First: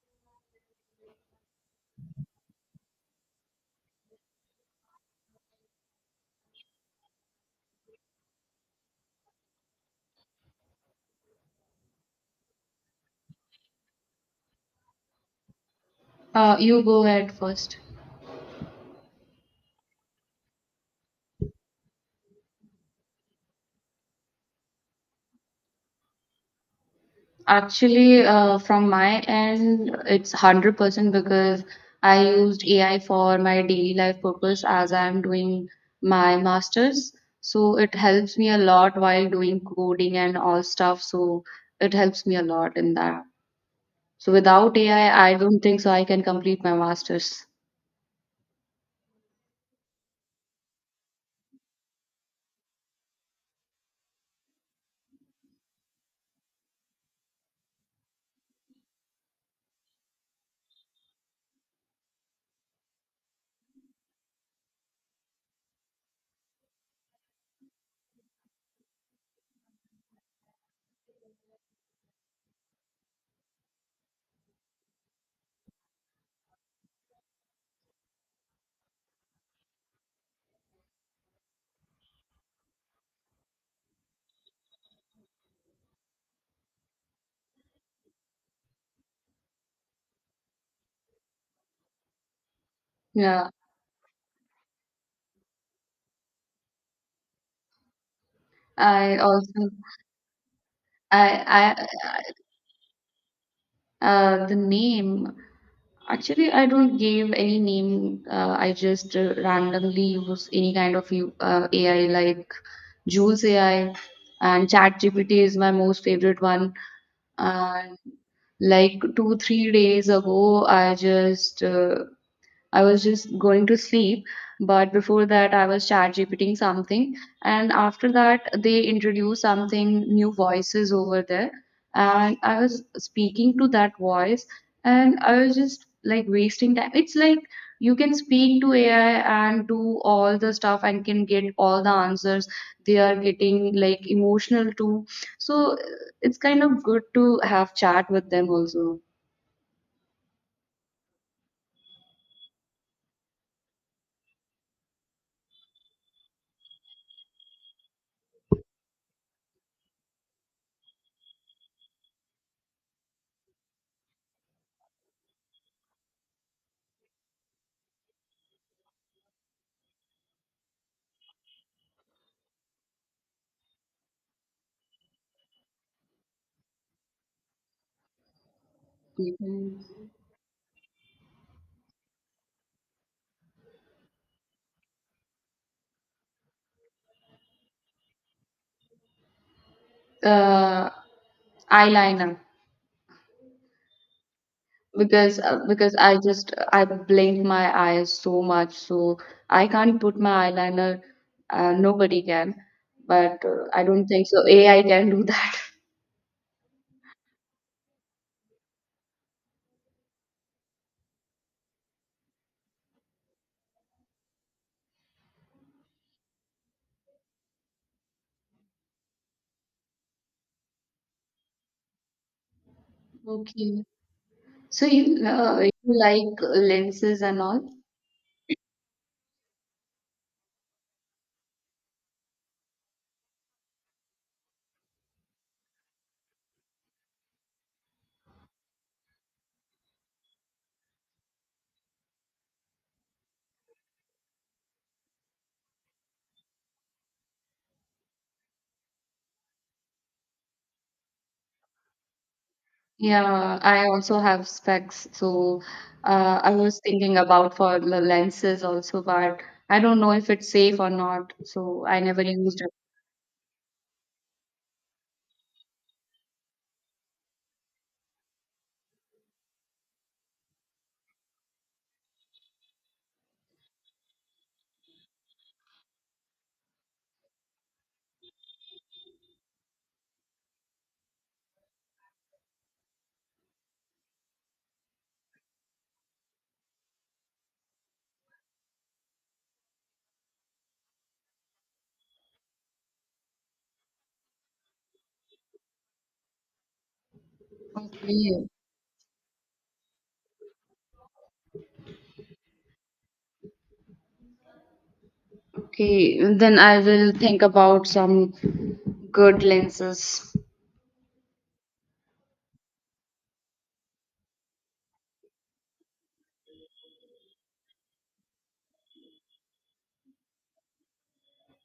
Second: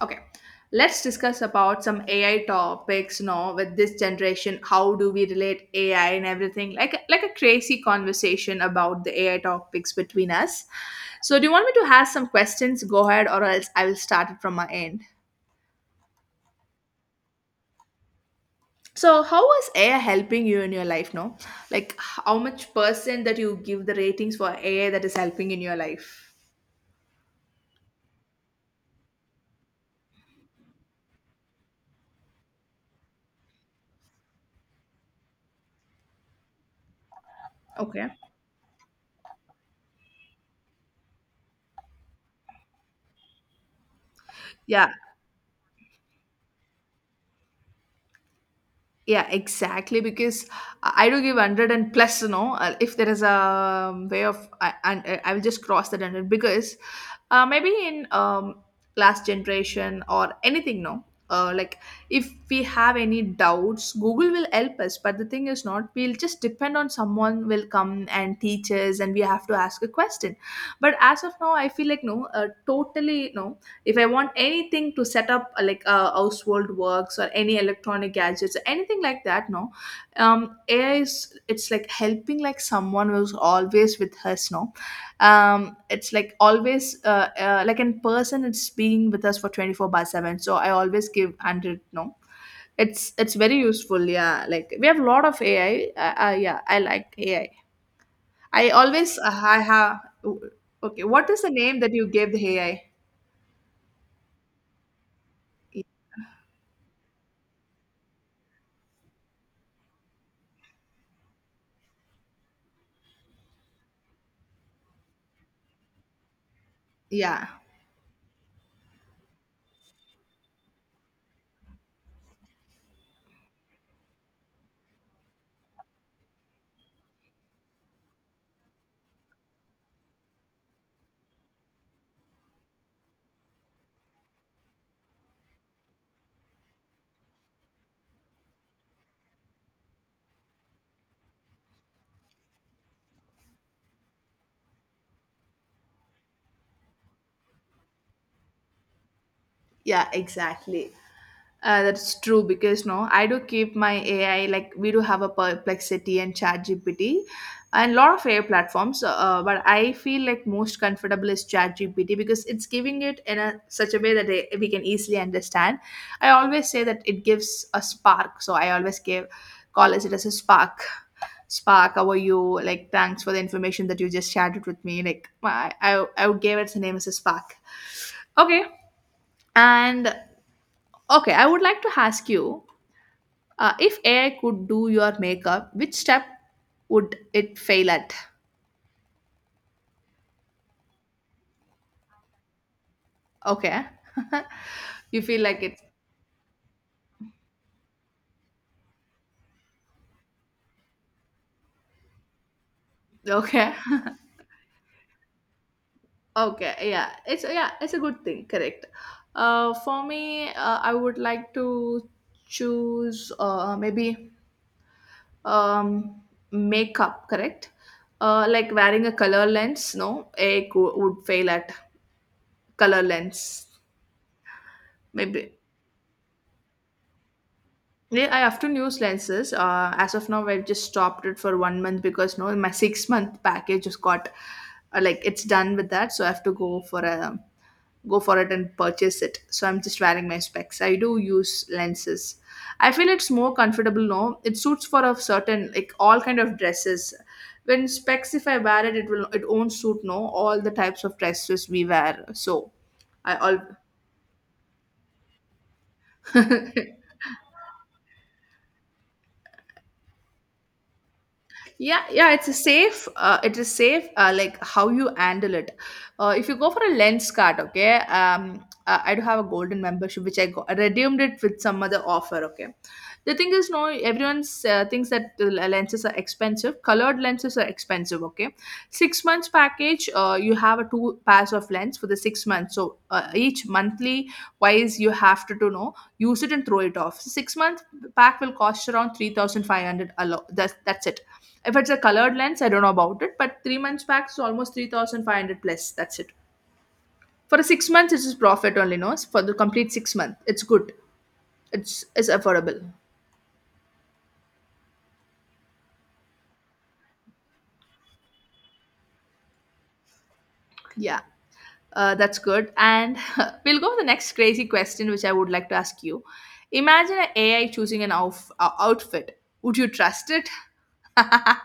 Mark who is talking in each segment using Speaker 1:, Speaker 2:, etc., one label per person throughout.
Speaker 1: Okay, let's discuss about some AI topics now with this generation. How do we relate AI and everything? Like a crazy conversation about the AI topics between us. So, do you want me to have some questions? Go ahead, or else I will start it from my end.
Speaker 2: You go ahead first.
Speaker 1: So, how is AI helping you in your life now? Like, how much percent that you give the ratings for AI that is helping in your life?
Speaker 2: Actually, from my end, it's 100% because I used AI for my daily life purpose as I'm doing my master's. So it
Speaker 1: Okay.
Speaker 2: helps me a lot while doing coding and all stuff. So it helps me a lot in that. So without
Speaker 1: Yeah.
Speaker 2: AI, I don't think so I can complete my master's.
Speaker 1: Yeah, exactly because I do give 100 plus, if there is a way of I, and I will just cross that 100 because maybe in last generation or anything no, like, if we have any doubts, Google will help us, but the thing is not we'll just depend on someone will come and teach us and we have to ask a question. But as of now, I feel like no, totally no. If I want anything to set up, like household works or any electronic gadgets, anything like that no, AI is, it's like helping like someone who's always with us, no. It's like always like in person, it's being with us for 24 by 7, so I always give 100, no. It's
Speaker 2: Yeah,
Speaker 1: very useful. Yeah, like we have a lot of AI. Yeah, I like AI. I
Speaker 2: I
Speaker 1: always I
Speaker 2: also.
Speaker 1: have. Okay, what is the name
Speaker 2: I
Speaker 1: that you gave the AI?
Speaker 2: I The name. Actually, I don't give any name. I just randomly use any kind of AI like Jules AI, and ChatGPT is my most favorite one.
Speaker 1: Yeah.
Speaker 2: And like 2, 3 days ago, I was just going to sleep, but before that, I was chat GPTing something. And after that, they introduced something new voices over there. And I was speaking to that voice, and I was just like wasting time. It's like you can speak to AI and do all the stuff and can get all the answers. They are getting like emotional too. So it's kind of good to have chat with them also.
Speaker 1: Yeah, exactly. That's true because no, I do keep my AI like we do have a Perplexity and ChatGPT and a lot of AI platforms. But I feel like most comfortable is ChatGPT because it's giving it in a such a way that they, we can easily understand. I always say that it gives a spark, so I always give call it as a spark. Spark, how are you? Like, thanks for the information that you just shared it with me. Like, I would give it the name as a spark. Okay,
Speaker 2: Mm.
Speaker 1: and Okay, I would like to ask you, if AI could do your makeup, which step would it fail at?
Speaker 2: Uh, Eyeliner.
Speaker 1: Okay. You
Speaker 2: because
Speaker 1: feel
Speaker 2: uh,
Speaker 1: like it.
Speaker 2: because I just I blink my eyes so much, so I can't put my eyeliner. Nobody can, but
Speaker 1: Okay.
Speaker 2: I don't think so. AI can do that.
Speaker 1: Okay. Yeah. It's, yeah, it's a good thing. Correct. For me, I would like to choose, maybe, um, makeup. Correct. Like wearing a color lens. No, AI would fail at color lens.
Speaker 2: Okay. So
Speaker 1: Maybe.
Speaker 2: you like lenses and all?
Speaker 1: Yeah, I often use lenses. As of now, I've just stopped it for 1 month because no, my 6 month package just got, like, it's done with that, so I have to go for a, go for it and purchase it. So I'm just wearing my specs. I do use lenses. I feel it's more comfortable. No, it suits for a certain, like, all kind of dresses. When specs, if I wear it, it will it won't suit no all the types of dresses we wear. So
Speaker 2: Yeah,
Speaker 1: I.
Speaker 2: I also have specs, so
Speaker 1: All.
Speaker 2: I was thinking about for the lenses also, but I don't know if it's safe or not, so I
Speaker 1: yeah
Speaker 2: never
Speaker 1: yeah it's a
Speaker 2: used it.
Speaker 1: safe, it is safe, like how you handle it. If you go for a lens card, okay. I do have a golden membership, which I got, I redeemed it with some other offer. Okay, the thing is, no, everyone thinks that the lenses are expensive. Colored lenses are expensive. Okay, 6 months package, you have a two pairs of lens for the 6 months. So each monthly wise, you have to know, use it and throw it off. So, 6 month pack will cost around 3,500. That's it. If it's a colored lens, I don't know about it, but 3 months pack is almost 3,500 plus. That's it. For 6 months, it's just
Speaker 2: Okay.
Speaker 1: profit only, no? For the complete 6 month, it's good. It's affordable.
Speaker 2: Okay, then I will think about some good lenses.
Speaker 1: Yeah, that's good. And we'll go to the next crazy question, which I would like to ask you. Imagine an AI choosing an outfit. Would you trust it?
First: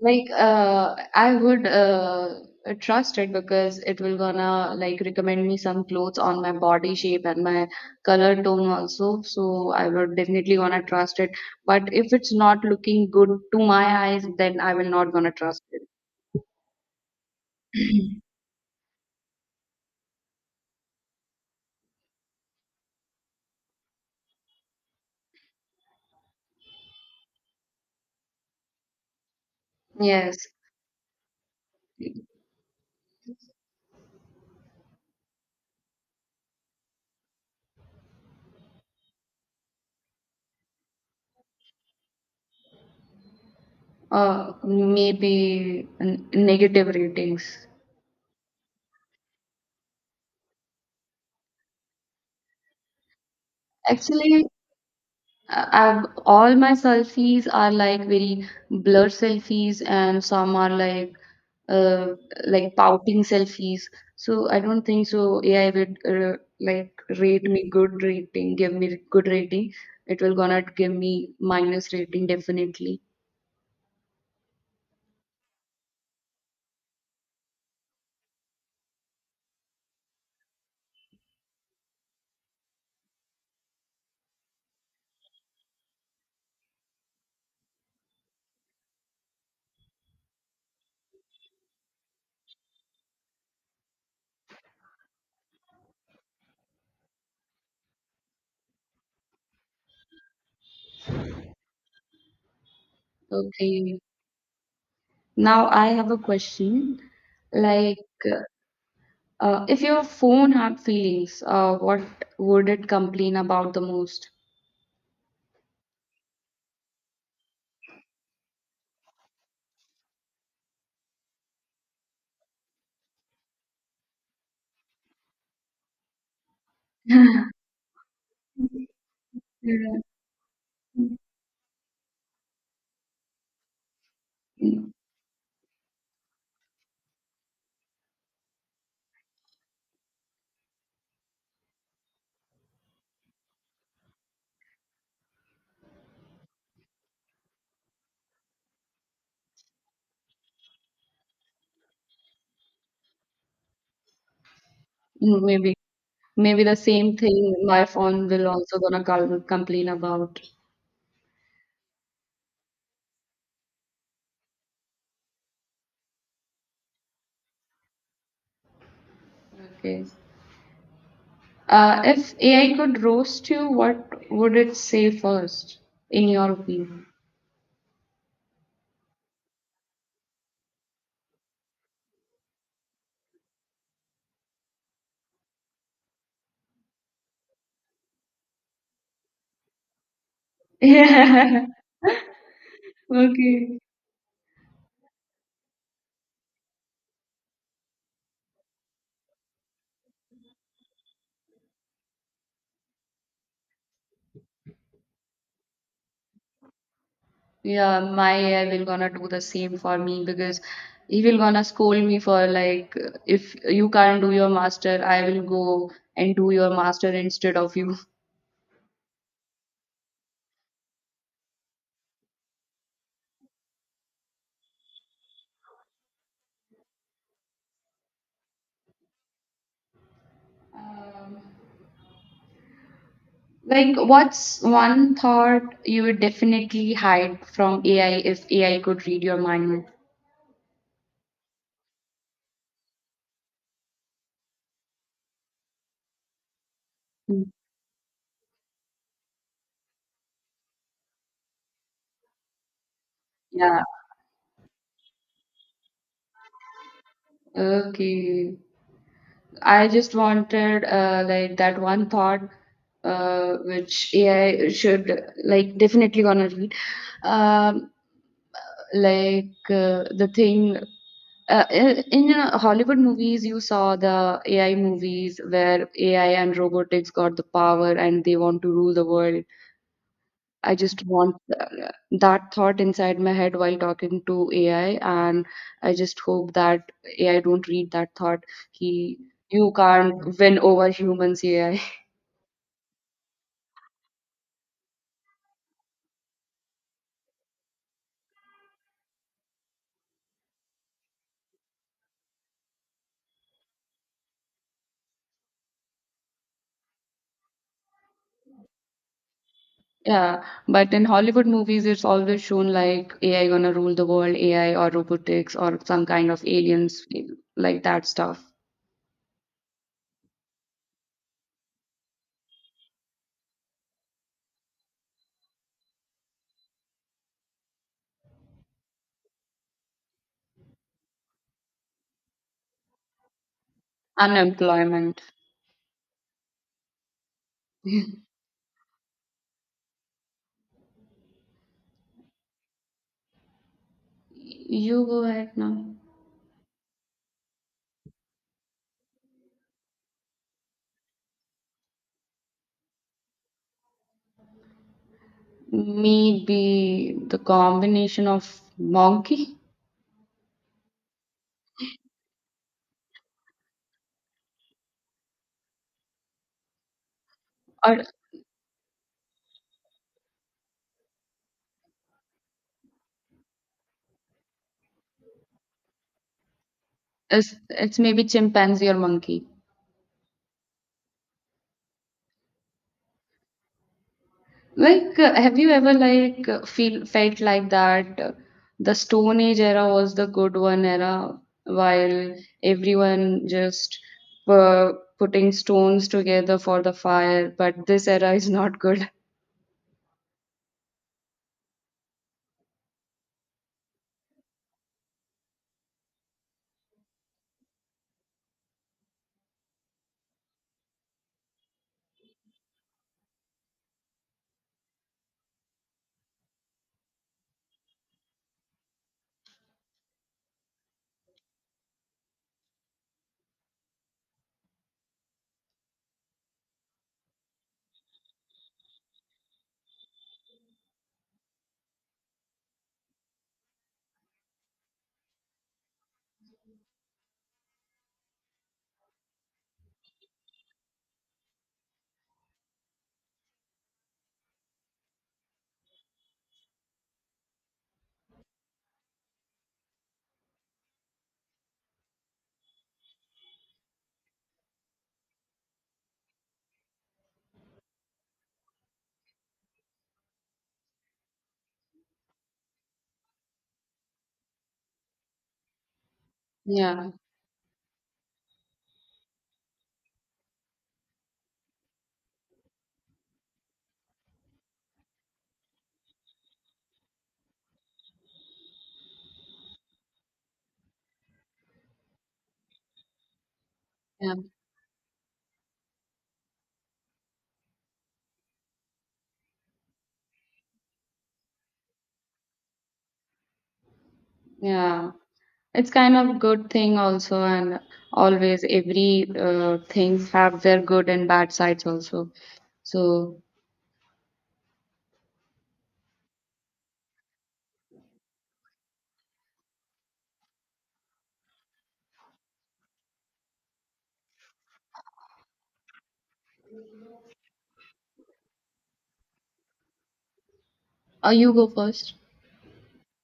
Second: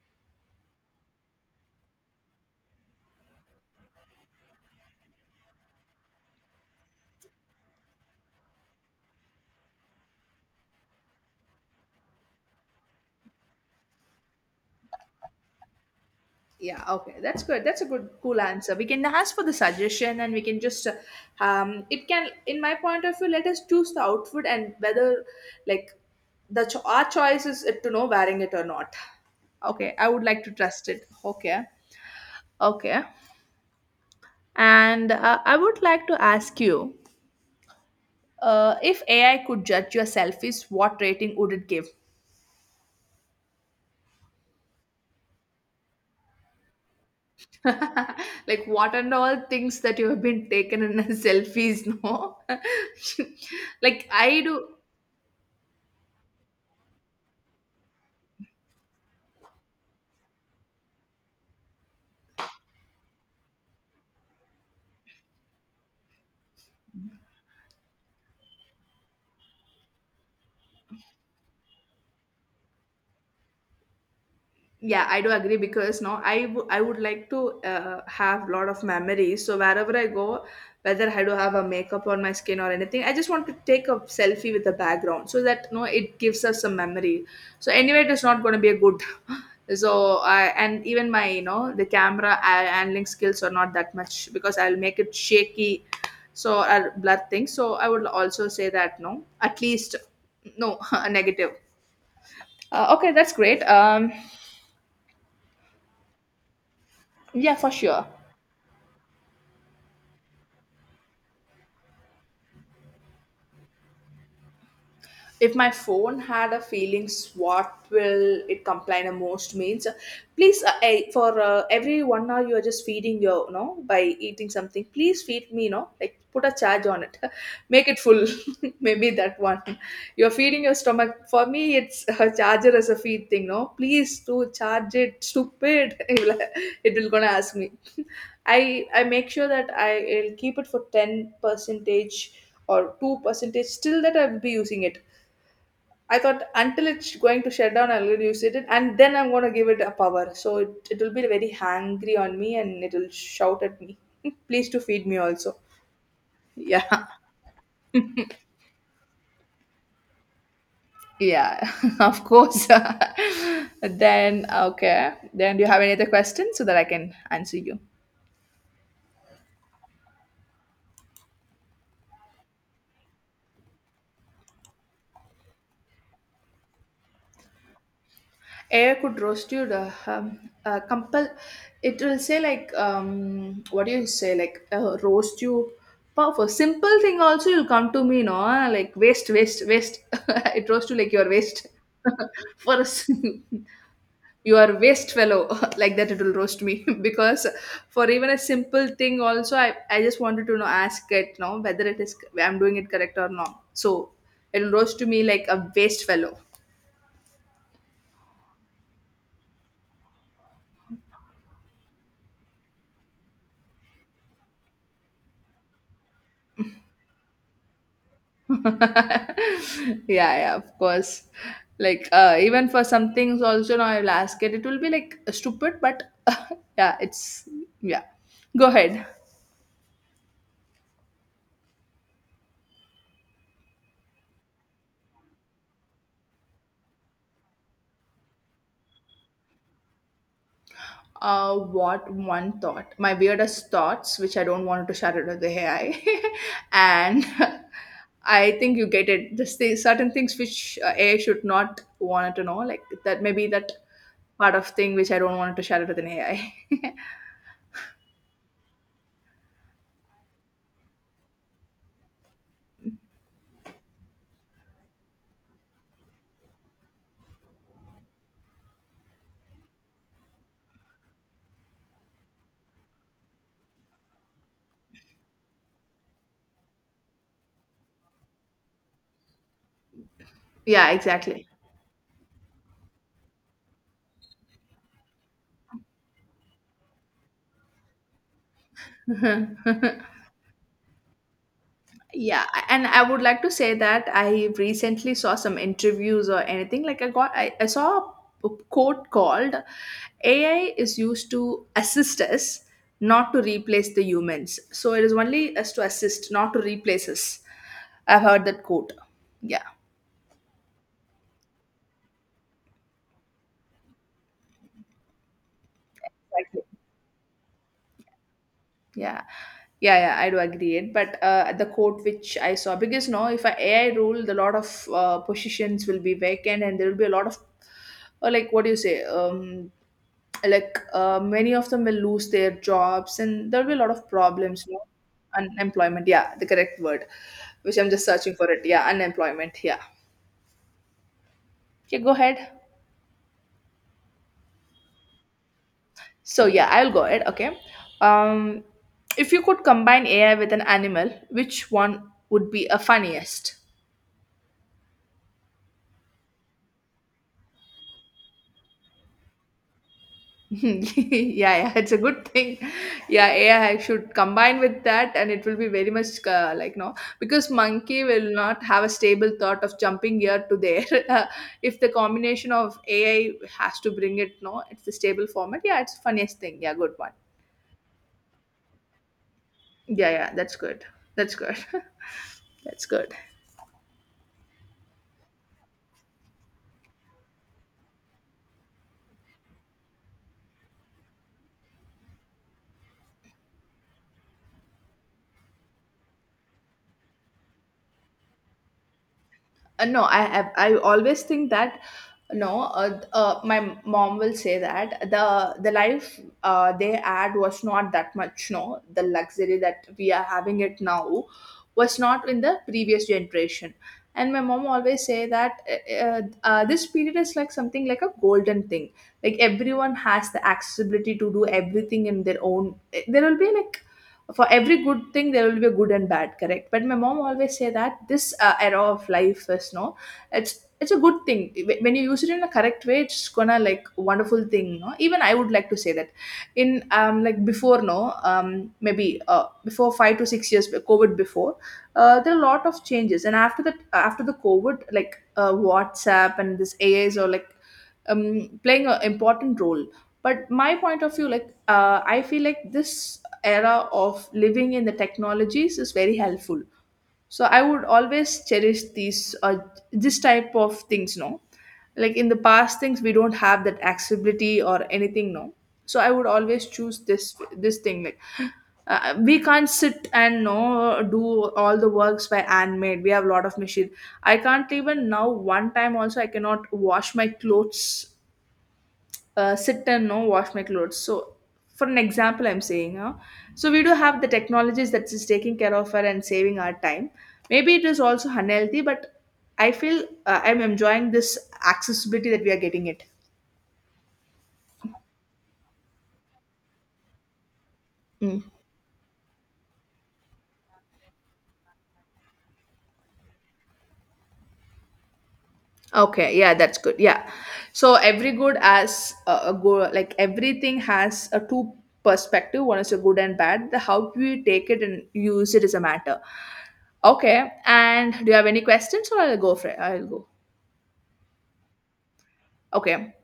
Speaker 2: Like, I would trust it because it will gonna like recommend me some clothes on my body shape and my color tone also. So I would definitely gonna trust it. But if it's not looking good to my eyes, then I will not gonna trust it.
Speaker 1: Yeah, okay. That's good. That's a good, cool answer. We can ask for the suggestion and we can just, it can, in my point of view, let us choose the outfit and whether, like, the our choice is to know wearing it or not. Okay, I would like
Speaker 2: Yes.
Speaker 1: to trust it. Okay, okay. And I would like to ask you, if AI could judge your selfies, what rating would it give?
Speaker 2: Maybe negative ratings.
Speaker 1: Like, what and all things that you have been taken in selfies, no? Like, I
Speaker 2: Actually,
Speaker 1: do.
Speaker 2: I've all my selfies are like very blurred selfies, and some are uh, like pouting selfies. So I don't think so. AI would like rate me good rating, give me good rating. It will gonna give me minus rating definitely.
Speaker 1: Yeah, I do agree because no, I would like to, have a lot of memories, so wherever I go, whether I do have a makeup on my skin or anything, I just want to take a selfie with the background so that no, it gives us some memory. So anyway, it is not going to be a good. So I, and even my the camera handling skills are not that much because I'll make it shaky, so I'll blur things. So I would also say that no, at least no, a negative. Okay, that's great.
Speaker 2: Okay. Now I have a question.
Speaker 1: Yeah, for
Speaker 2: Like,
Speaker 1: sure.
Speaker 2: if your phone had feelings, what would it complain about the most?
Speaker 1: If my phone had a feelings, what will it complain the most means, please, I, for every 1 hour you are just feeding your, by eating something. Please feed me, like put a charge on it. Make it full. Maybe that one. You're feeding your stomach. For me, it's a charger as a feed thing, no? Please do
Speaker 2: Yeah.
Speaker 1: charge it, stupid. It will, gonna ask me. I make sure that I will keep it for 10 percentage or 2 percentage still that I will be using it. I thought until it's going to shut down, I'll use it, and then I'm going to give it a power. So it will be very hangry on me, and it will shout at me, "Please to feed me
Speaker 2: Mm.
Speaker 1: also."
Speaker 2: Maybe the
Speaker 1: Yeah,
Speaker 2: same thing my phone will also gonna call, complain about.
Speaker 1: yeah, of course. Then okay. Then do you have any other questions so that I can answer you?
Speaker 2: Okay. If AI could roast you, what would it say first, in your opinion?
Speaker 1: Air could roast you, the, compel, it will say like, what do you say, like, roast you. But for simple thing also, you'll come to me no, like waste, waste, waste. It roast you like your
Speaker 2: Yeah.
Speaker 1: waste. For a
Speaker 2: Okay.
Speaker 1: you are waste fellow. Like that, it will roast me. Because for even a simple thing also, I just wanted to know, ask it no, whether it is I'm doing it correct or not. So it will roast to me like a waste fellow.
Speaker 2: Yeah, my AI will gonna do the same for me because he will gonna scold me for like, if you can't do your master, I will go and do your master instead of you.
Speaker 1: Yeah, yeah, of course, like, even for some things also now I'll ask it will be like stupid but yeah, it's yeah, go ahead.
Speaker 2: Like, what's one thought you would definitely hide from AI if AI could read your mind?
Speaker 1: What one thought, my weirdest thoughts which I don't want to share it with the AI. And
Speaker 2: Mm.
Speaker 1: I think you get it, just the certain things which, AI should not want to know like that, maybe that
Speaker 2: Yeah.
Speaker 1: part of thing which I don't want to share it with an AI.
Speaker 2: Okay. I just wanted like that one thought which AI should like definitely gonna read. Um, like the thing in Hollywood movies, you saw the AI movies where AI and robotics got the power and they want to rule the world. I
Speaker 1: Yeah,
Speaker 2: just want
Speaker 1: exactly.
Speaker 2: that thought inside my head while talking to AI, and I just hope that AI don't read that thought. He, you can't win over humans, AI.
Speaker 1: Yeah, and I would like to say that I recently saw some interviews or anything. Like I saw a quote called AI is used to assist us, not to replace the humans. So it is only us to assist, not to replace us. I've heard that quote. Yeah,
Speaker 2: Yeah, but in Hollywood movies, it's always shown like AI gonna rule the world, AI or robotics or some kind of
Speaker 1: exactly.
Speaker 2: aliens, like that stuff.
Speaker 1: Yeah. Yeah, yeah, I do agree it. But the quote which I saw, because no, if I AI rule, the lot of positions will be vacant, and there will be a lot of, or like what do you say, like many of them will lose their jobs and there will be a lot of problems, you know.
Speaker 2: Unemployment.
Speaker 1: Unemployment, yeah, the correct word which I'm just searching for it. Yeah, unemployment. Yeah, okay, go ahead.
Speaker 2: You go ahead now.
Speaker 1: So yeah, I'll go ahead. Okay. um if you could combine AI with an animal, which one would be a funniest?
Speaker 2: Maybe the combination of monkey,
Speaker 1: Yeah, yeah, it's a good thing. Yeah, AI should combine with that, and it will be very much, like no, because
Speaker 2: or
Speaker 1: monkey will not have a stable thought of jumping here to there. Uh, if the combination of AI has to bring it, no, it's the stable format. Yeah, it's funniest thing. Yeah, good one.
Speaker 2: it's maybe chimpanzee or monkey.
Speaker 1: Yeah, yeah, that's good. That's good. That's good.
Speaker 2: Like, have you ever like feel felt like that the Stone Age era was the good one era, while everyone just uh, putting stones together for the fire, but this era is not good?
Speaker 1: No, I always think that no my mom will say that the life they had was not that much, no, the luxury that we are having it now was not in the previous generation. And my mom always say that this period is like something like a golden thing, like everyone has the accessibility to do everything in their own. There will be like, for every good thing there will be a good and bad, correct? But my mom always say that this era of life is no, it's a good thing. When you use it in a correct way, it's gonna like wonderful thing, no? Even I would like to say that in like before, no maybe before 5 to 6 years, covid before, there are a lot of changes, and after that, after the covid, like whatsapp and this ais are like um playing an important role. But my point of view, like, I feel like this era of living in the technologies is very helpful. So I would always cherish these this type of things, no? Like in the past things, we don't have that accessibility or anything, no. So I would always choose
Speaker 2: Yeah,
Speaker 1: this thing, like, we can't sit and no do all the works by handmade, we have a lot of machine. I can't, even now, one time also, I cannot wash my clothes, sit and no wash my clothes. So for an example I'm saying, huh? So we do have the
Speaker 2: yeah,
Speaker 1: technologies that is taking care of her and saving our time. Maybe it is also unhealthy, but I feel I'm enjoying this accessibility that we are getting it.
Speaker 2: yeah. It's kind of good thing also, and
Speaker 1: Mm.
Speaker 2: always every things have their good and bad sides also. So,
Speaker 1: Okay, yeah, that's good. Yeah. So every good has a good, like everything has a two perspective. One is a good and bad. The how you take it and use it is a matter. Okay. And do you have any questions or I'll go for it? I'll go.
Speaker 2: you go first.
Speaker 1: Okay.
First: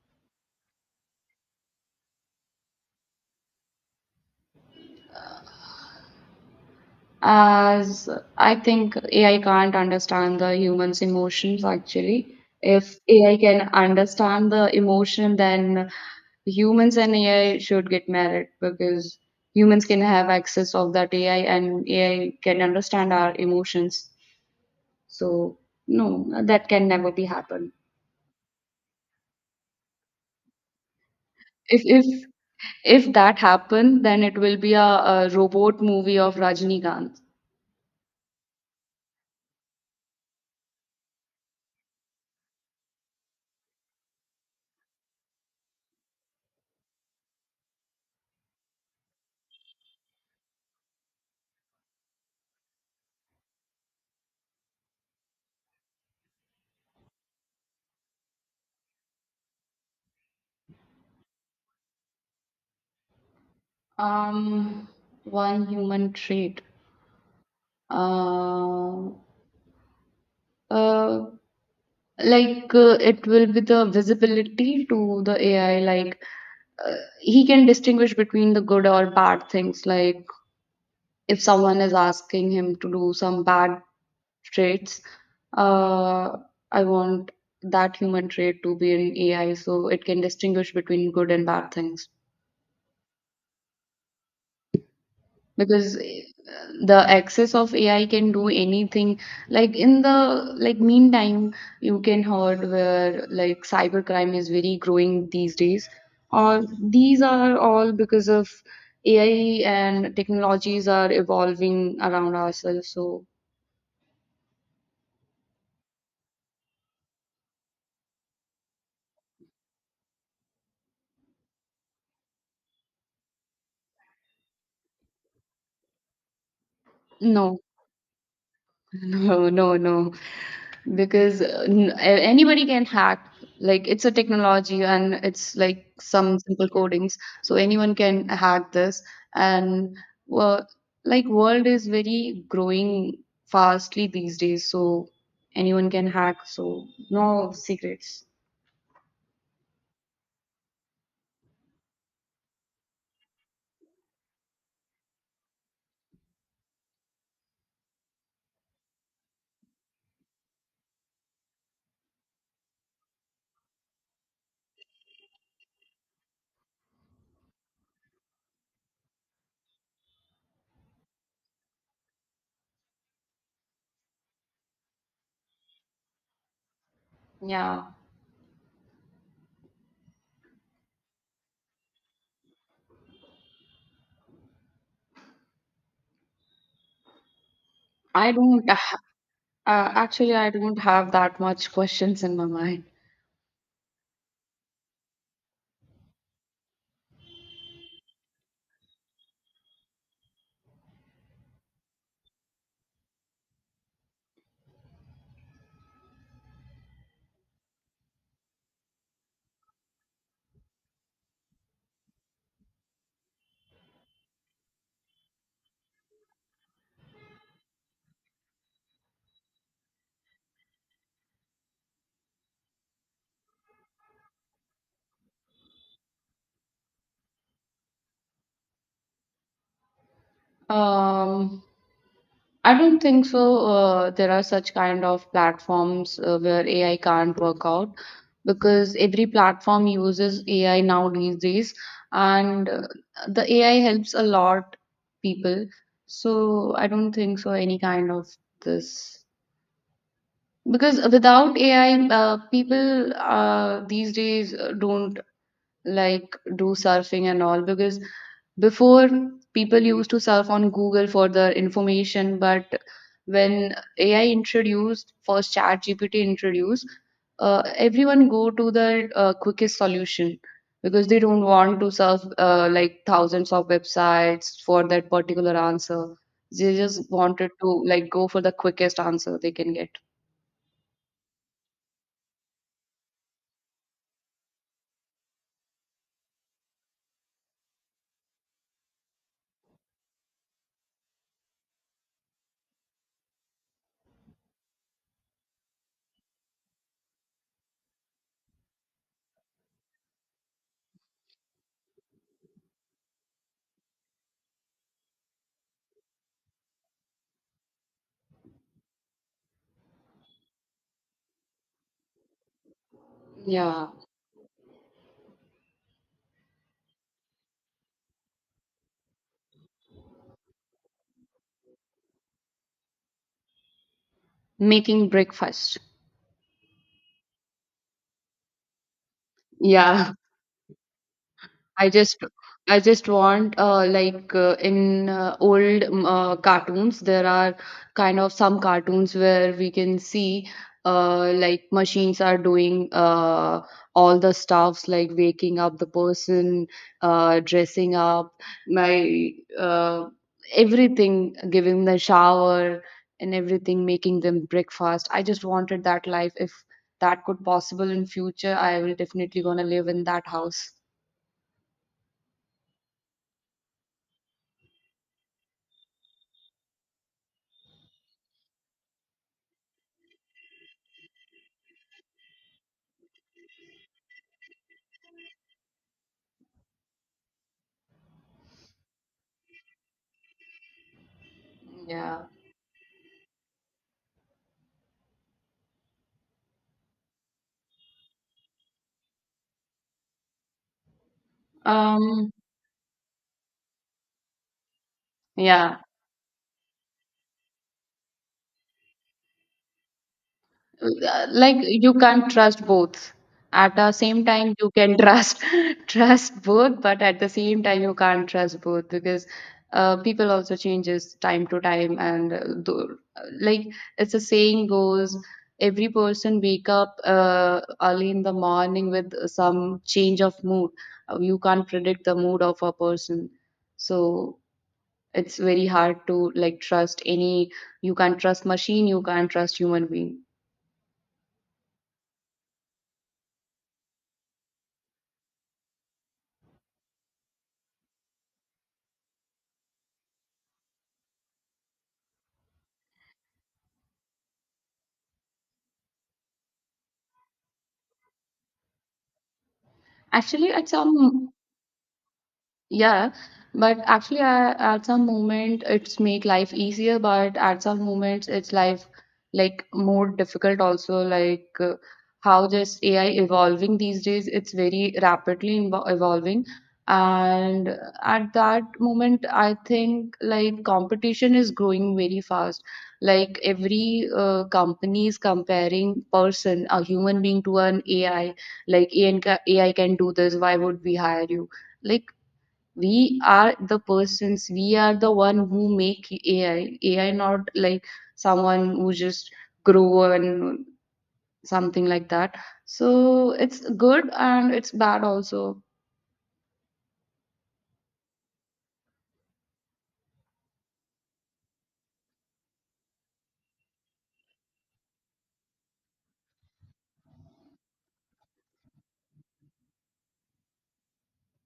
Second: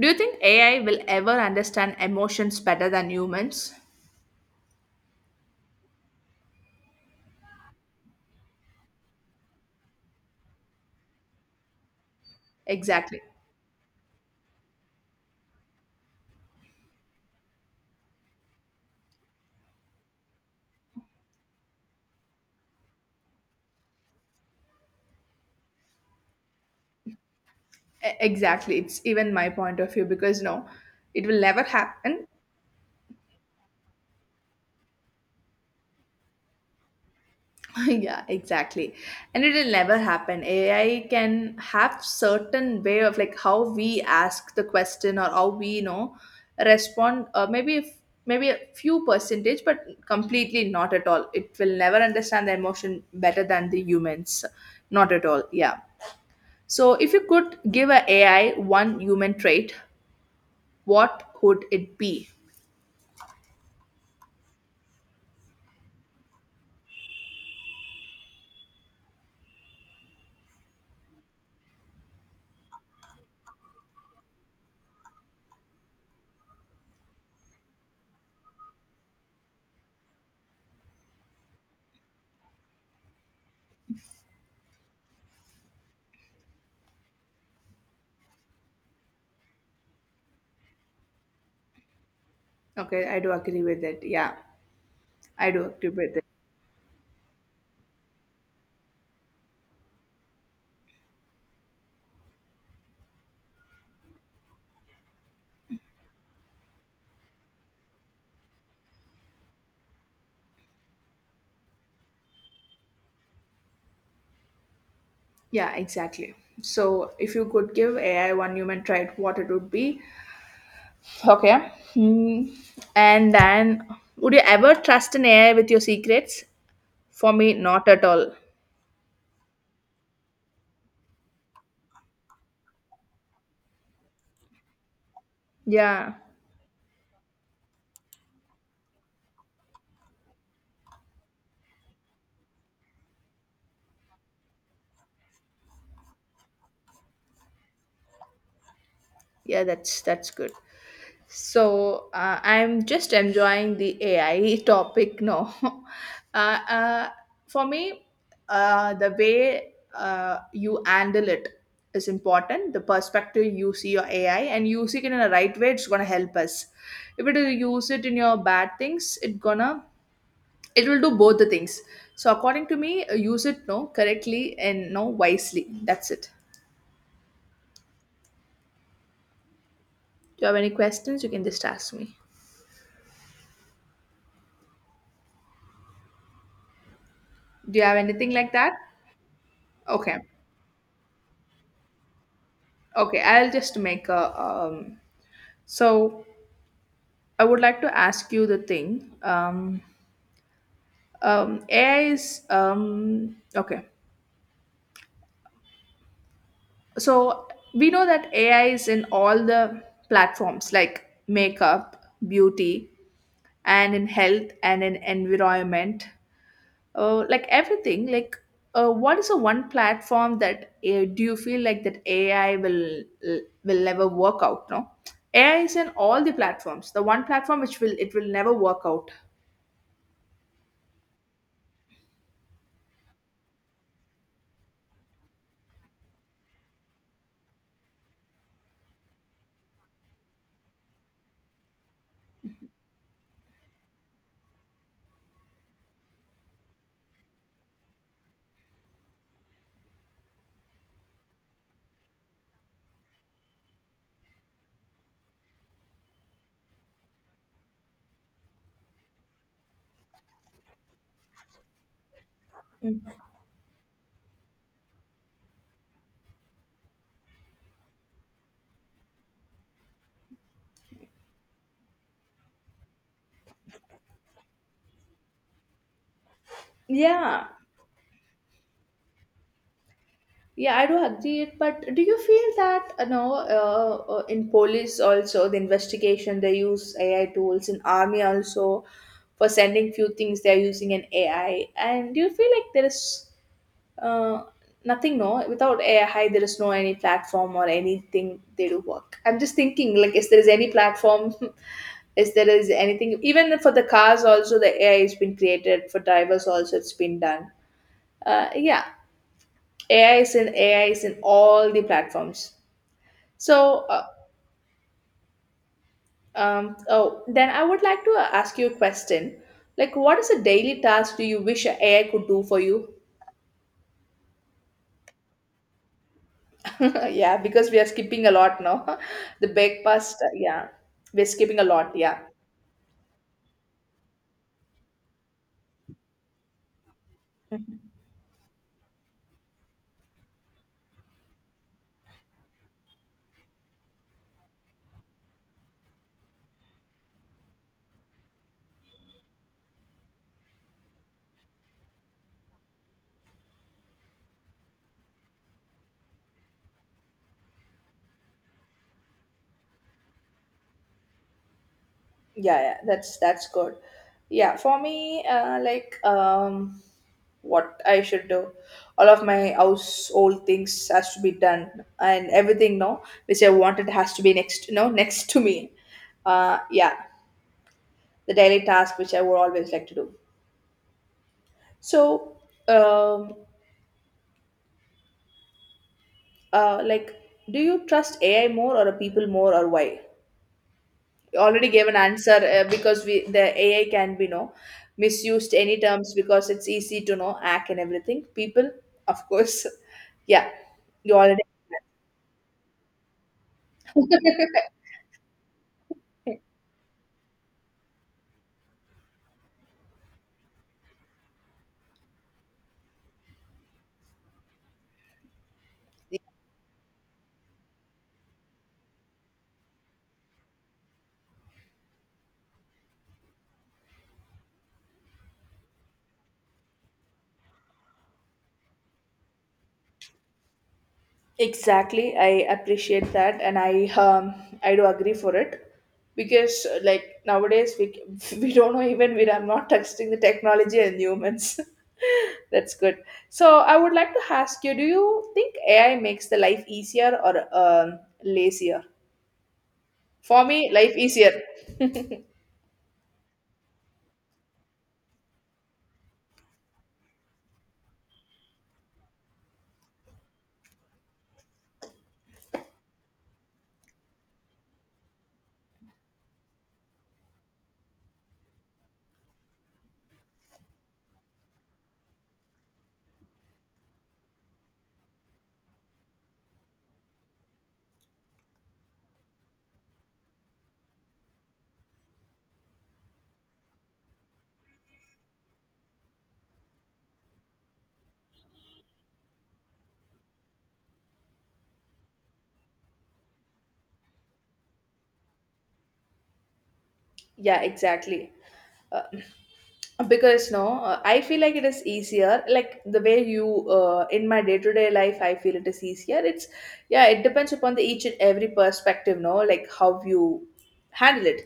Speaker 1: Do you think AI will ever understand emotions better than humans?
Speaker 2: As I think AI can't understand the human's emotions actually. If
Speaker 1: Exactly.
Speaker 2: AI can understand the emotion, then humans and AI should get married because humans can have access of that AI and AI can understand our emotions. So no, that can never be happen.
Speaker 1: Exactly. It's even my point of view because no, it will never
Speaker 2: If if
Speaker 1: happen.
Speaker 2: if that happened, then it will be a robot movie of Rajinikanth.
Speaker 1: Yeah, exactly. And it will never happen. AI can have certain way of like how we ask the question or how we, you know, respond. Maybe if maybe a few percentage, but completely not at all, it will never understand the emotion better than the humans. Not at all, yeah. So, if you could give a AI one human trait, what would it be?
Speaker 2: Um, One human trait. Uh, uh, like it will be the visibility to the AI. Like uh, he can distinguish between the good or bad things. Like if someone is asking him to do some bad traits, uh, I want that human trait to be in AI so it can distinguish between good and bad things.
Speaker 1: Okay, I do agree with it. Yeah, I do agree
Speaker 2: because
Speaker 1: with
Speaker 2: eh,
Speaker 1: it.
Speaker 2: the access of AI can do anything, like in the like meantime you can heard where like cybercrime is very growing these days, or these are all because of AI and technologies are evolving around ourselves, so
Speaker 1: Yeah, exactly. So, if you could give AI one human trait, what it would be? Okay. Hmm. And then, would you ever trust an AI with your secrets? For me,
Speaker 2: no.
Speaker 1: not at all.
Speaker 2: No, no, no, because anybody can hack. Like, it's a technology and it's like
Speaker 1: Yeah,
Speaker 2: some simple codings, so anyone can hack this. And well, like world is very growing fastly these days, so anyone can hack, so no secrets.
Speaker 1: yeah, that's good. So I'm just enjoying the AI topic now. For me, the way you handle it is important. The perspective you see your AI and use it in a right way, it's gonna help us. If it is use it in your bad things, it gonna it will do both the things. So according to me, use it no correctly and no wisely. That's it.
Speaker 2: Yeah,
Speaker 1: Do you have any questions? You can just ask me. Do you have anything
Speaker 2: I
Speaker 1: like
Speaker 2: don't
Speaker 1: that?
Speaker 2: ha-
Speaker 1: Okay.
Speaker 2: actually I don't have that much questions in my mind.
Speaker 1: Okay, I'll just make a. So I would like to ask you the thing. AI is okay. So we know that AI is in all the platforms like makeup, beauty, and in health and in environment. Like everything like what is the one platform that do you feel like that ai uh, will never work out, no? Ai is in all the platforms, the one platform which will it will never work out.
Speaker 2: um I don't think so. There are such kind of platforms where AI can't work out because every platform uses AI now these days, and the AI helps a lot people. So I don't think so any kind of this, because without AI, people these days don't like do surfing and all, because before, people used to surf on Google for their information, but when AI introduced, first ChatGPT introduced, everyone go to the quickest solution, because they don't want to surf like thousands of websites for that particular answer. They just
Speaker 1: Yeah,
Speaker 2: wanted to like go for the quickest answer they can get.
Speaker 1: yeah, I do agree it. But do you feel that, you know, in police also the investigation they use ai tools, in army also for sending few things they're using an ai. And do you feel like there is, Uh, nothing, no. Without AI, there is no any platform or anything they do work. I'm just thinking, like, is there is any platform? Is there is anything? Even for the cars, also the AI has been created. For drivers, also it's been done. Yeah, AI is in all the platforms. So,
Speaker 2: Yeah,
Speaker 1: oh, then I would like to ask you a question. Like, what is a daily task do you wish AI could do for you?
Speaker 2: making breakfast.
Speaker 1: Yeah, because we are skipping a lot now. The
Speaker 2: Yeah.
Speaker 1: breakfast, yeah, we're skipping a
Speaker 2: I
Speaker 1: lot.
Speaker 2: just
Speaker 1: Yeah,
Speaker 2: I just want like in old cartoons there are kind of some cartoons where we can see like machines are doing all the stuffs like waking up the person, dressing up, my uh, everything, giving the shower and everything, making them breakfast. I just wanted that life. If that could possible in future, I will definitely gonna live in that house.
Speaker 1: yeah, yeah. That's good. Yeah, for me, like what I should do, all of my household things has to be done, and everything, no, which I wanted has to be next, no, next to me. Yeah, the daily task which I would always like to do.
Speaker 2: Yeah.
Speaker 1: So, um, like, do you trust AI more or people more or why? Already gave an
Speaker 2: Um,
Speaker 1: answer. Because we the AI can be no misused
Speaker 2: yeah.
Speaker 1: any terms because it's easy to know hack and everything. People, of course. Yeah, you already.
Speaker 2: Like you can't trust both. At the same time, you can trust trust both, but at the same time, you can't trust both because people also changes time to time, and like it's a saying goes, every person wake up early in the morning with some change of mood. You can't predict the mood of a person, so it's very hard to like trust any, you can't trust machine, you can't trust human being.
Speaker 1: Exactly, I appreciate that, and I do agree for it, because like nowadays we we don't know, even we are not texting the technology and humans. That's good. So I would like to ask you: Do you think AI makes the life easier or lazier? For
Speaker 2: Actually at
Speaker 1: me, life
Speaker 2: some.
Speaker 1: easier.
Speaker 2: Yeah, but actually, at some moment it's make life easier, but at some moments it's life like more difficult also. Like how just AI evolving these days, it's very rapidly evolving, and at that moment, I think like competition is growing very fast. Like every company is comparing person, a human being to an AI. Like AI can do this. Why would we hire you? Like, we are the persons, we are the one who make AI, AI, not like someone who just grow and something like that. So it's good and it's bad also.
Speaker 1: Yeah, exactly. Uh, because no, I feel like it is easier, like the way you in my day to day life I feel it is easier, it's, yeah, it depends upon the each and every perspective, no? Like how you handle it.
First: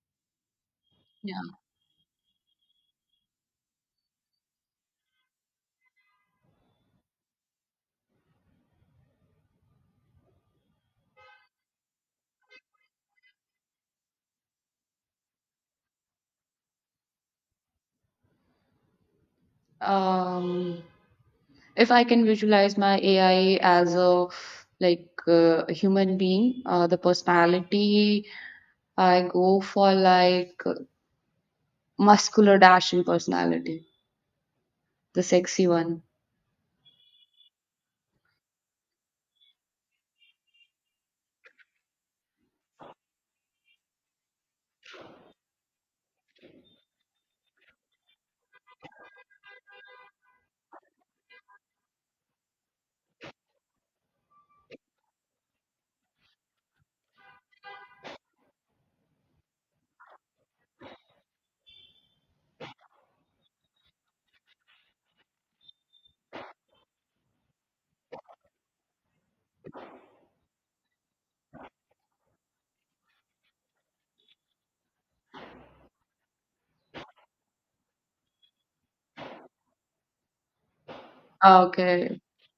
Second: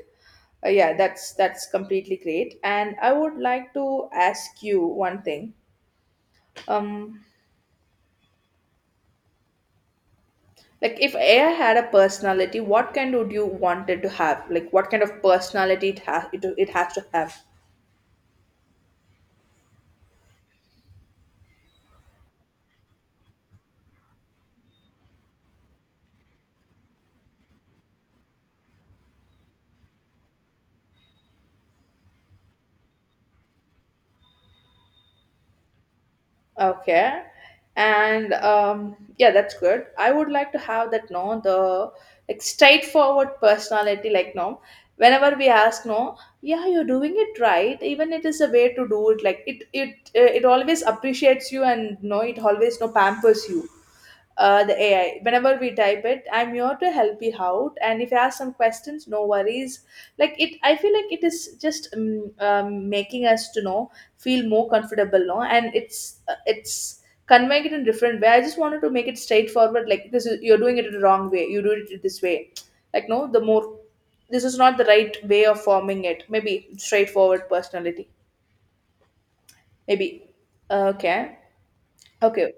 Speaker 1: Yeah,
Speaker 2: Yeah.
Speaker 1: that's completely great. And I would like to ask you one thing, um like if ai had a personality, what kind would you want it to have? Like what kind of personality it has, it has to have.
Speaker 2: um if I can visualize my AI as a like a human being, the personality I go for, like, muscular dashing personality, the sexy one.
Speaker 1: Okay. And yeah, that's good. I would like to have that, no, the like straightforward personality, like no. Whenever we ask, no, yeah, you're doing it right. Even it is a way to do it. Like it always appreciates you, and no, it always no pampers you, the AI. Whenever we type it, I'm here to help you out. And if you ask some questions, no worries. Like it, I feel like it is just making us to know feel more comfortable, no? And it's conveying it in different way. I just wanted to make it straightforward. Like this, is, you're doing it in the wrong way. You do it this way. Like no, the more this is not the right way of forming it. Maybe straightforward personality. Maybe okay,
Speaker 2: Okay.
Speaker 1: okay.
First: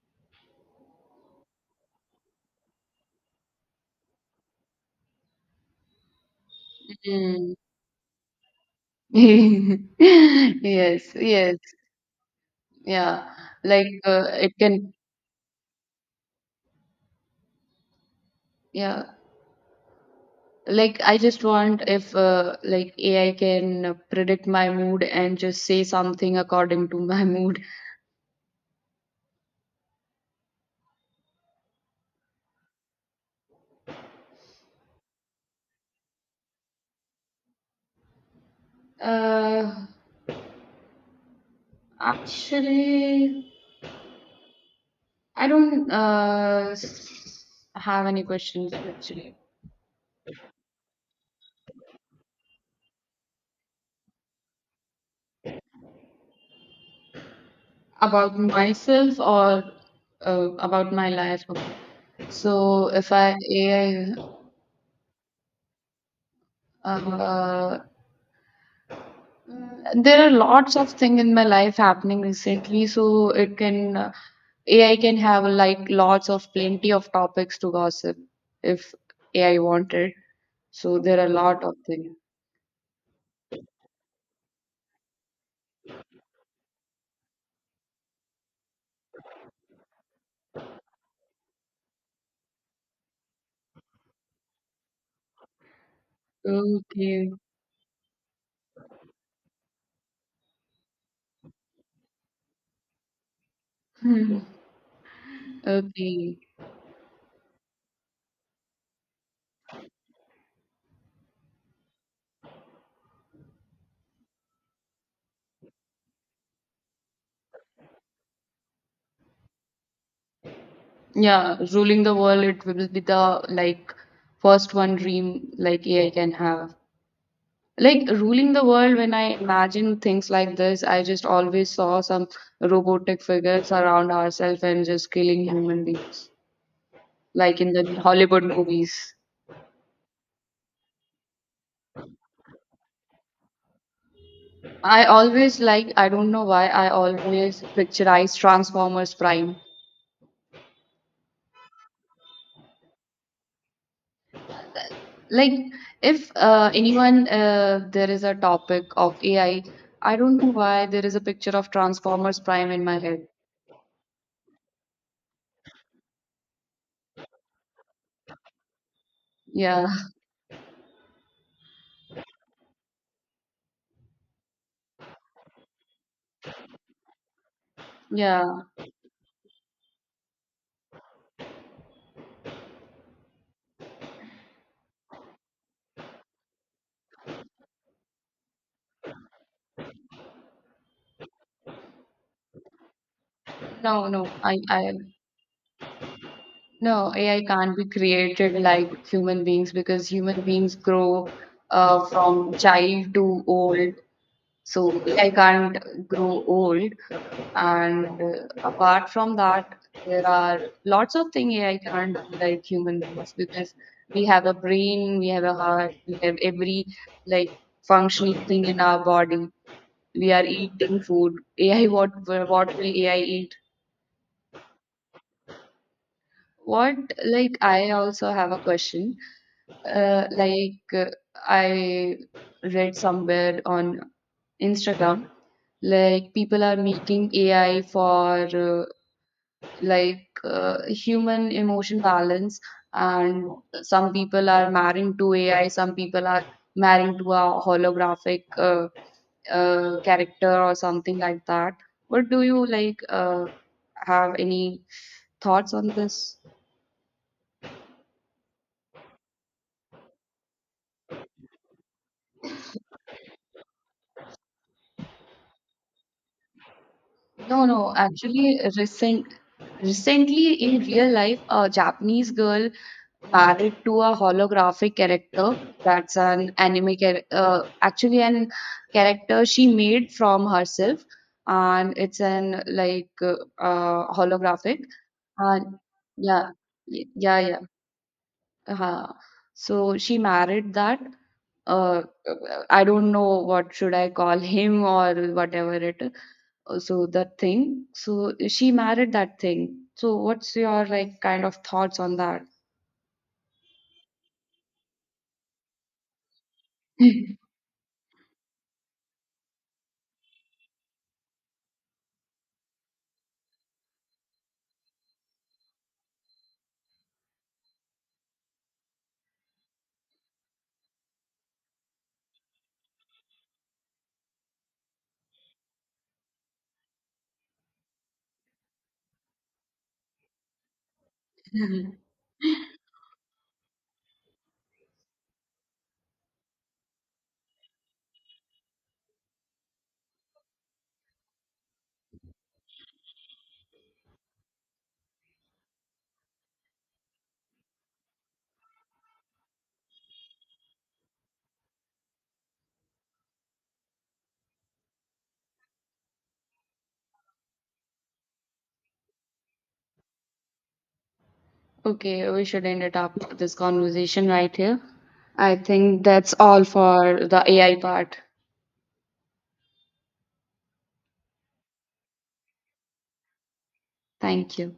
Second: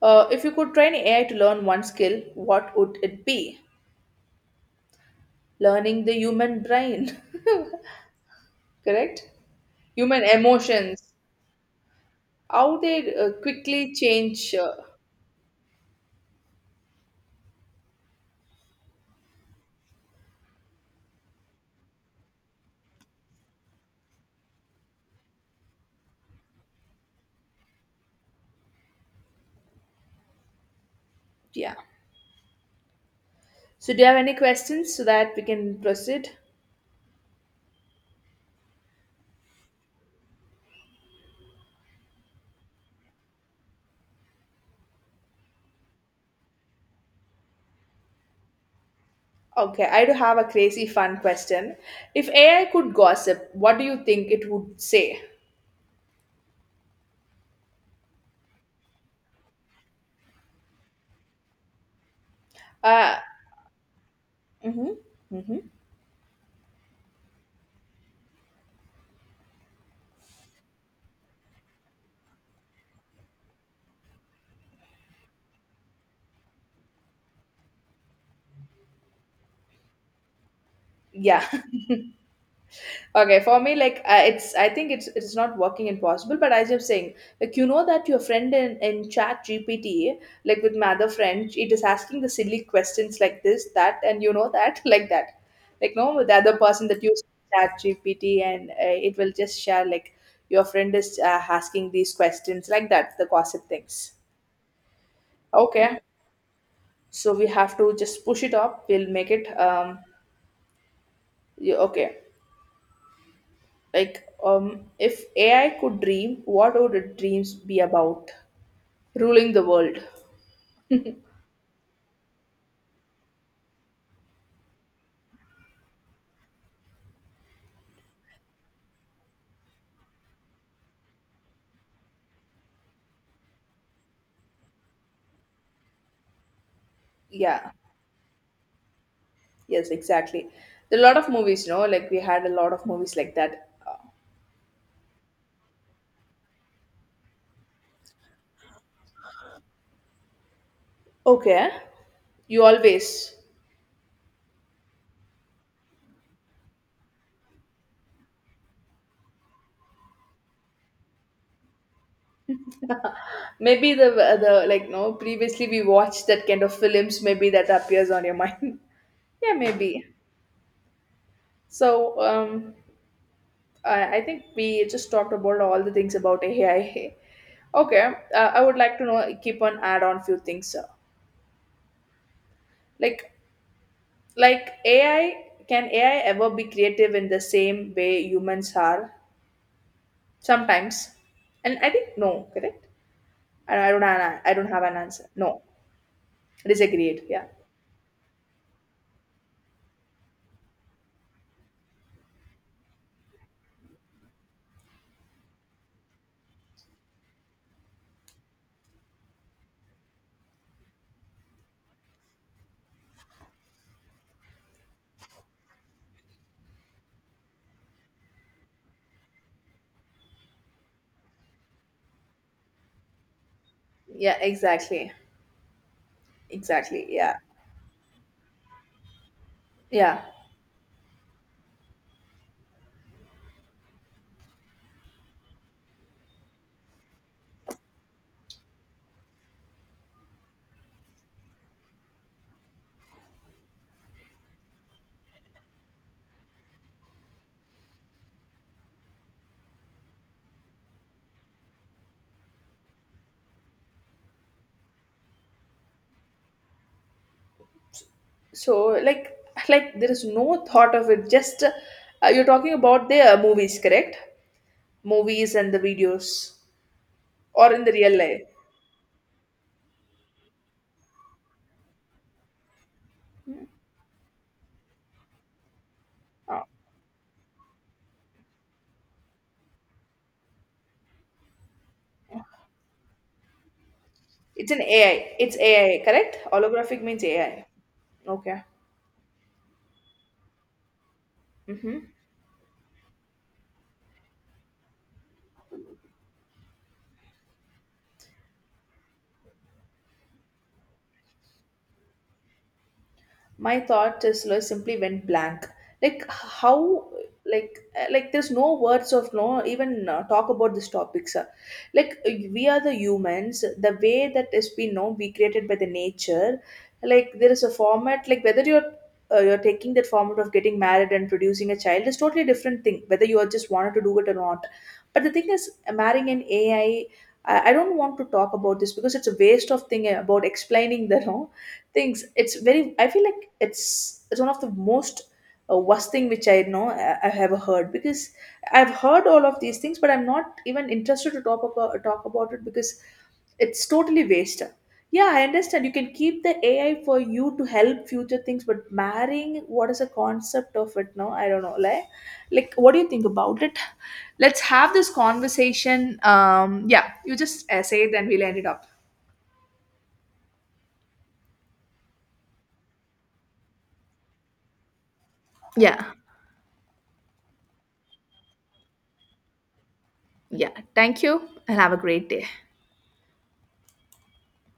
Speaker 1: If you could train AI to learn one skill, what would it be? Learning the human brain,
Speaker 2: Hmm.
Speaker 1: correct? Human
Speaker 2: Yes,
Speaker 1: emotions,
Speaker 2: yes,
Speaker 1: how they
Speaker 2: yeah. Like
Speaker 1: quickly
Speaker 2: it
Speaker 1: change.
Speaker 2: can, yeah. Like I just want if like AI can predict my mood and just say something according to my mood.
Speaker 1: Yeah. So, do you have any questions so that we can proceed?
Speaker 2: Uh, actually, I don't have any questions actually
Speaker 1: Okay, I do have a crazy fun question. If AI could gossip, what do you think it would say?
Speaker 2: about myself or about my life. Okay. So if
Speaker 1: Uh,
Speaker 2: I AI,
Speaker 1: mm-hmm, mm-hmm.
Speaker 2: uh, Mm. There are lots of things in my life happening recently, so it can AI can have like lots of plenty of topics to gossip if AI wanted. So there are a
Speaker 1: Yeah.
Speaker 2: lot of things.
Speaker 1: Okay, for me, like I think it's not working impossible. But as I'm saying, like you know that your friend in Chat GPT, like with my other friend, it is asking the silly questions like this, that, and you know that, like that, like no, with the other person that uses
Speaker 2: Okay.
Speaker 1: Chat GPT, and it will just share like your friend is asking these questions like that, the gossip things.
Speaker 2: Hmm.
Speaker 1: Okay,
Speaker 2: Okay.
Speaker 1: so we have to just push it up. We'll make it, yeah, okay. Like, if AI could dream, what would its dreams be about? Ruling the world.
Speaker 2: Yeah, ruling the world, it will be the like first one dream like AI can have. Like ruling the world, when I imagine things like this, I just always saw some robotic figures around ourselves and just killing human beings, like
Speaker 1: Yeah,
Speaker 2: in the Hollywood movies.
Speaker 1: yes, exactly. There are a lot of movies, you know, like we had a lot of movies like that.
Speaker 2: I always like, I don't know why, I always picturize Transformers Prime.
Speaker 1: Okay, you always.
Speaker 2: Like, if anyone, there is a topic of AI, I don't know why there is a picture of Transformers Prime in my head.
Speaker 1: Maybe the like no previously we watched that kind of films, maybe that appears on your mind. Yeah,
Speaker 2: Yeah,
Speaker 1: maybe. So I think we just talked about all the things about AI. Okay,
Speaker 2: yeah.
Speaker 1: I would like to know keep on add on few things. Like like ai can ai ever be creative in the same way humans are sometimes? And I think no, correct, I don't
Speaker 2: No, no,
Speaker 1: have
Speaker 2: I, I
Speaker 1: an answer, no.
Speaker 2: No,
Speaker 1: Disagreed,
Speaker 2: AI
Speaker 1: yeah.
Speaker 2: can't be created like human beings because human beings grow from child to old. So AI can't grow old. And apart from that, there are lots of things AI can't do like human beings because we have a brain, we have a heart, we have every like functional thing in our body. We are eating food. AI, what will AI eat?
Speaker 1: Yeah, exactly,
Speaker 2: What,
Speaker 1: exactly, yeah,
Speaker 2: like, I also have a question.
Speaker 1: yeah.
Speaker 2: Like I read somewhere on Instagram, like people are making AI for like human emotion balance, and some people are marrying to AI, some people are marrying to a holographic character or something like that. What do you like? Have any thoughts on this?
Speaker 1: So like like there is no thought of it, just you're talking about the movies, correct? Movies and the videos,
Speaker 2: No,
Speaker 1: or in
Speaker 2: no,
Speaker 1: the real life.
Speaker 2: actually, recently in real life, a Japanese girl married to a holographic character. That's an
Speaker 1: Oh.
Speaker 2: anime character, actually, an character she made from herself, and it's an like
Speaker 1: It's
Speaker 2: holographic.
Speaker 1: an ai, it's
Speaker 2: And
Speaker 1: ai, correct?
Speaker 2: yeah,
Speaker 1: Holographic means
Speaker 2: yeah, yeah.
Speaker 1: ai. Okay.
Speaker 2: Uh-huh. So she married that.
Speaker 1: Mm-hmm.
Speaker 2: Uh, I don't know what should I call him or whatever it is, so that thing. So she married that thing. So what's your like kind of thoughts on that?
Speaker 1: My thought is like, simply went blank. Like how, like there's no words of no even talk about this topics. Like we are the humans, the way that is we know we created by the nature. Like there is a format, like whether you're taking that format of getting married and producing a child is totally different thing, whether you are just wanted to do it or not. But the thing is marrying an ai, I don't want to talk about this because it's a waste of thing about explaining the no things. It's very, I feel like it's one of the most worst thing which I know I have heard. Because I've heard all of these things, but I'm not even interested to talk about it because it's totally waste. Yeah, I understand, you can keep the ai for you to help future things. But marrying, what is the concept of it, no? I don't know, like what do you think about it? Let's have this conversation. Yeah, you just say it and we'll end it up.
Speaker 2: Okay, we should end it up this conversation right here. I think
Speaker 1: Yeah,
Speaker 2: that's all for the AI part.
Speaker 1: yeah, thank you, and have a great day.
Speaker 2: Thank you.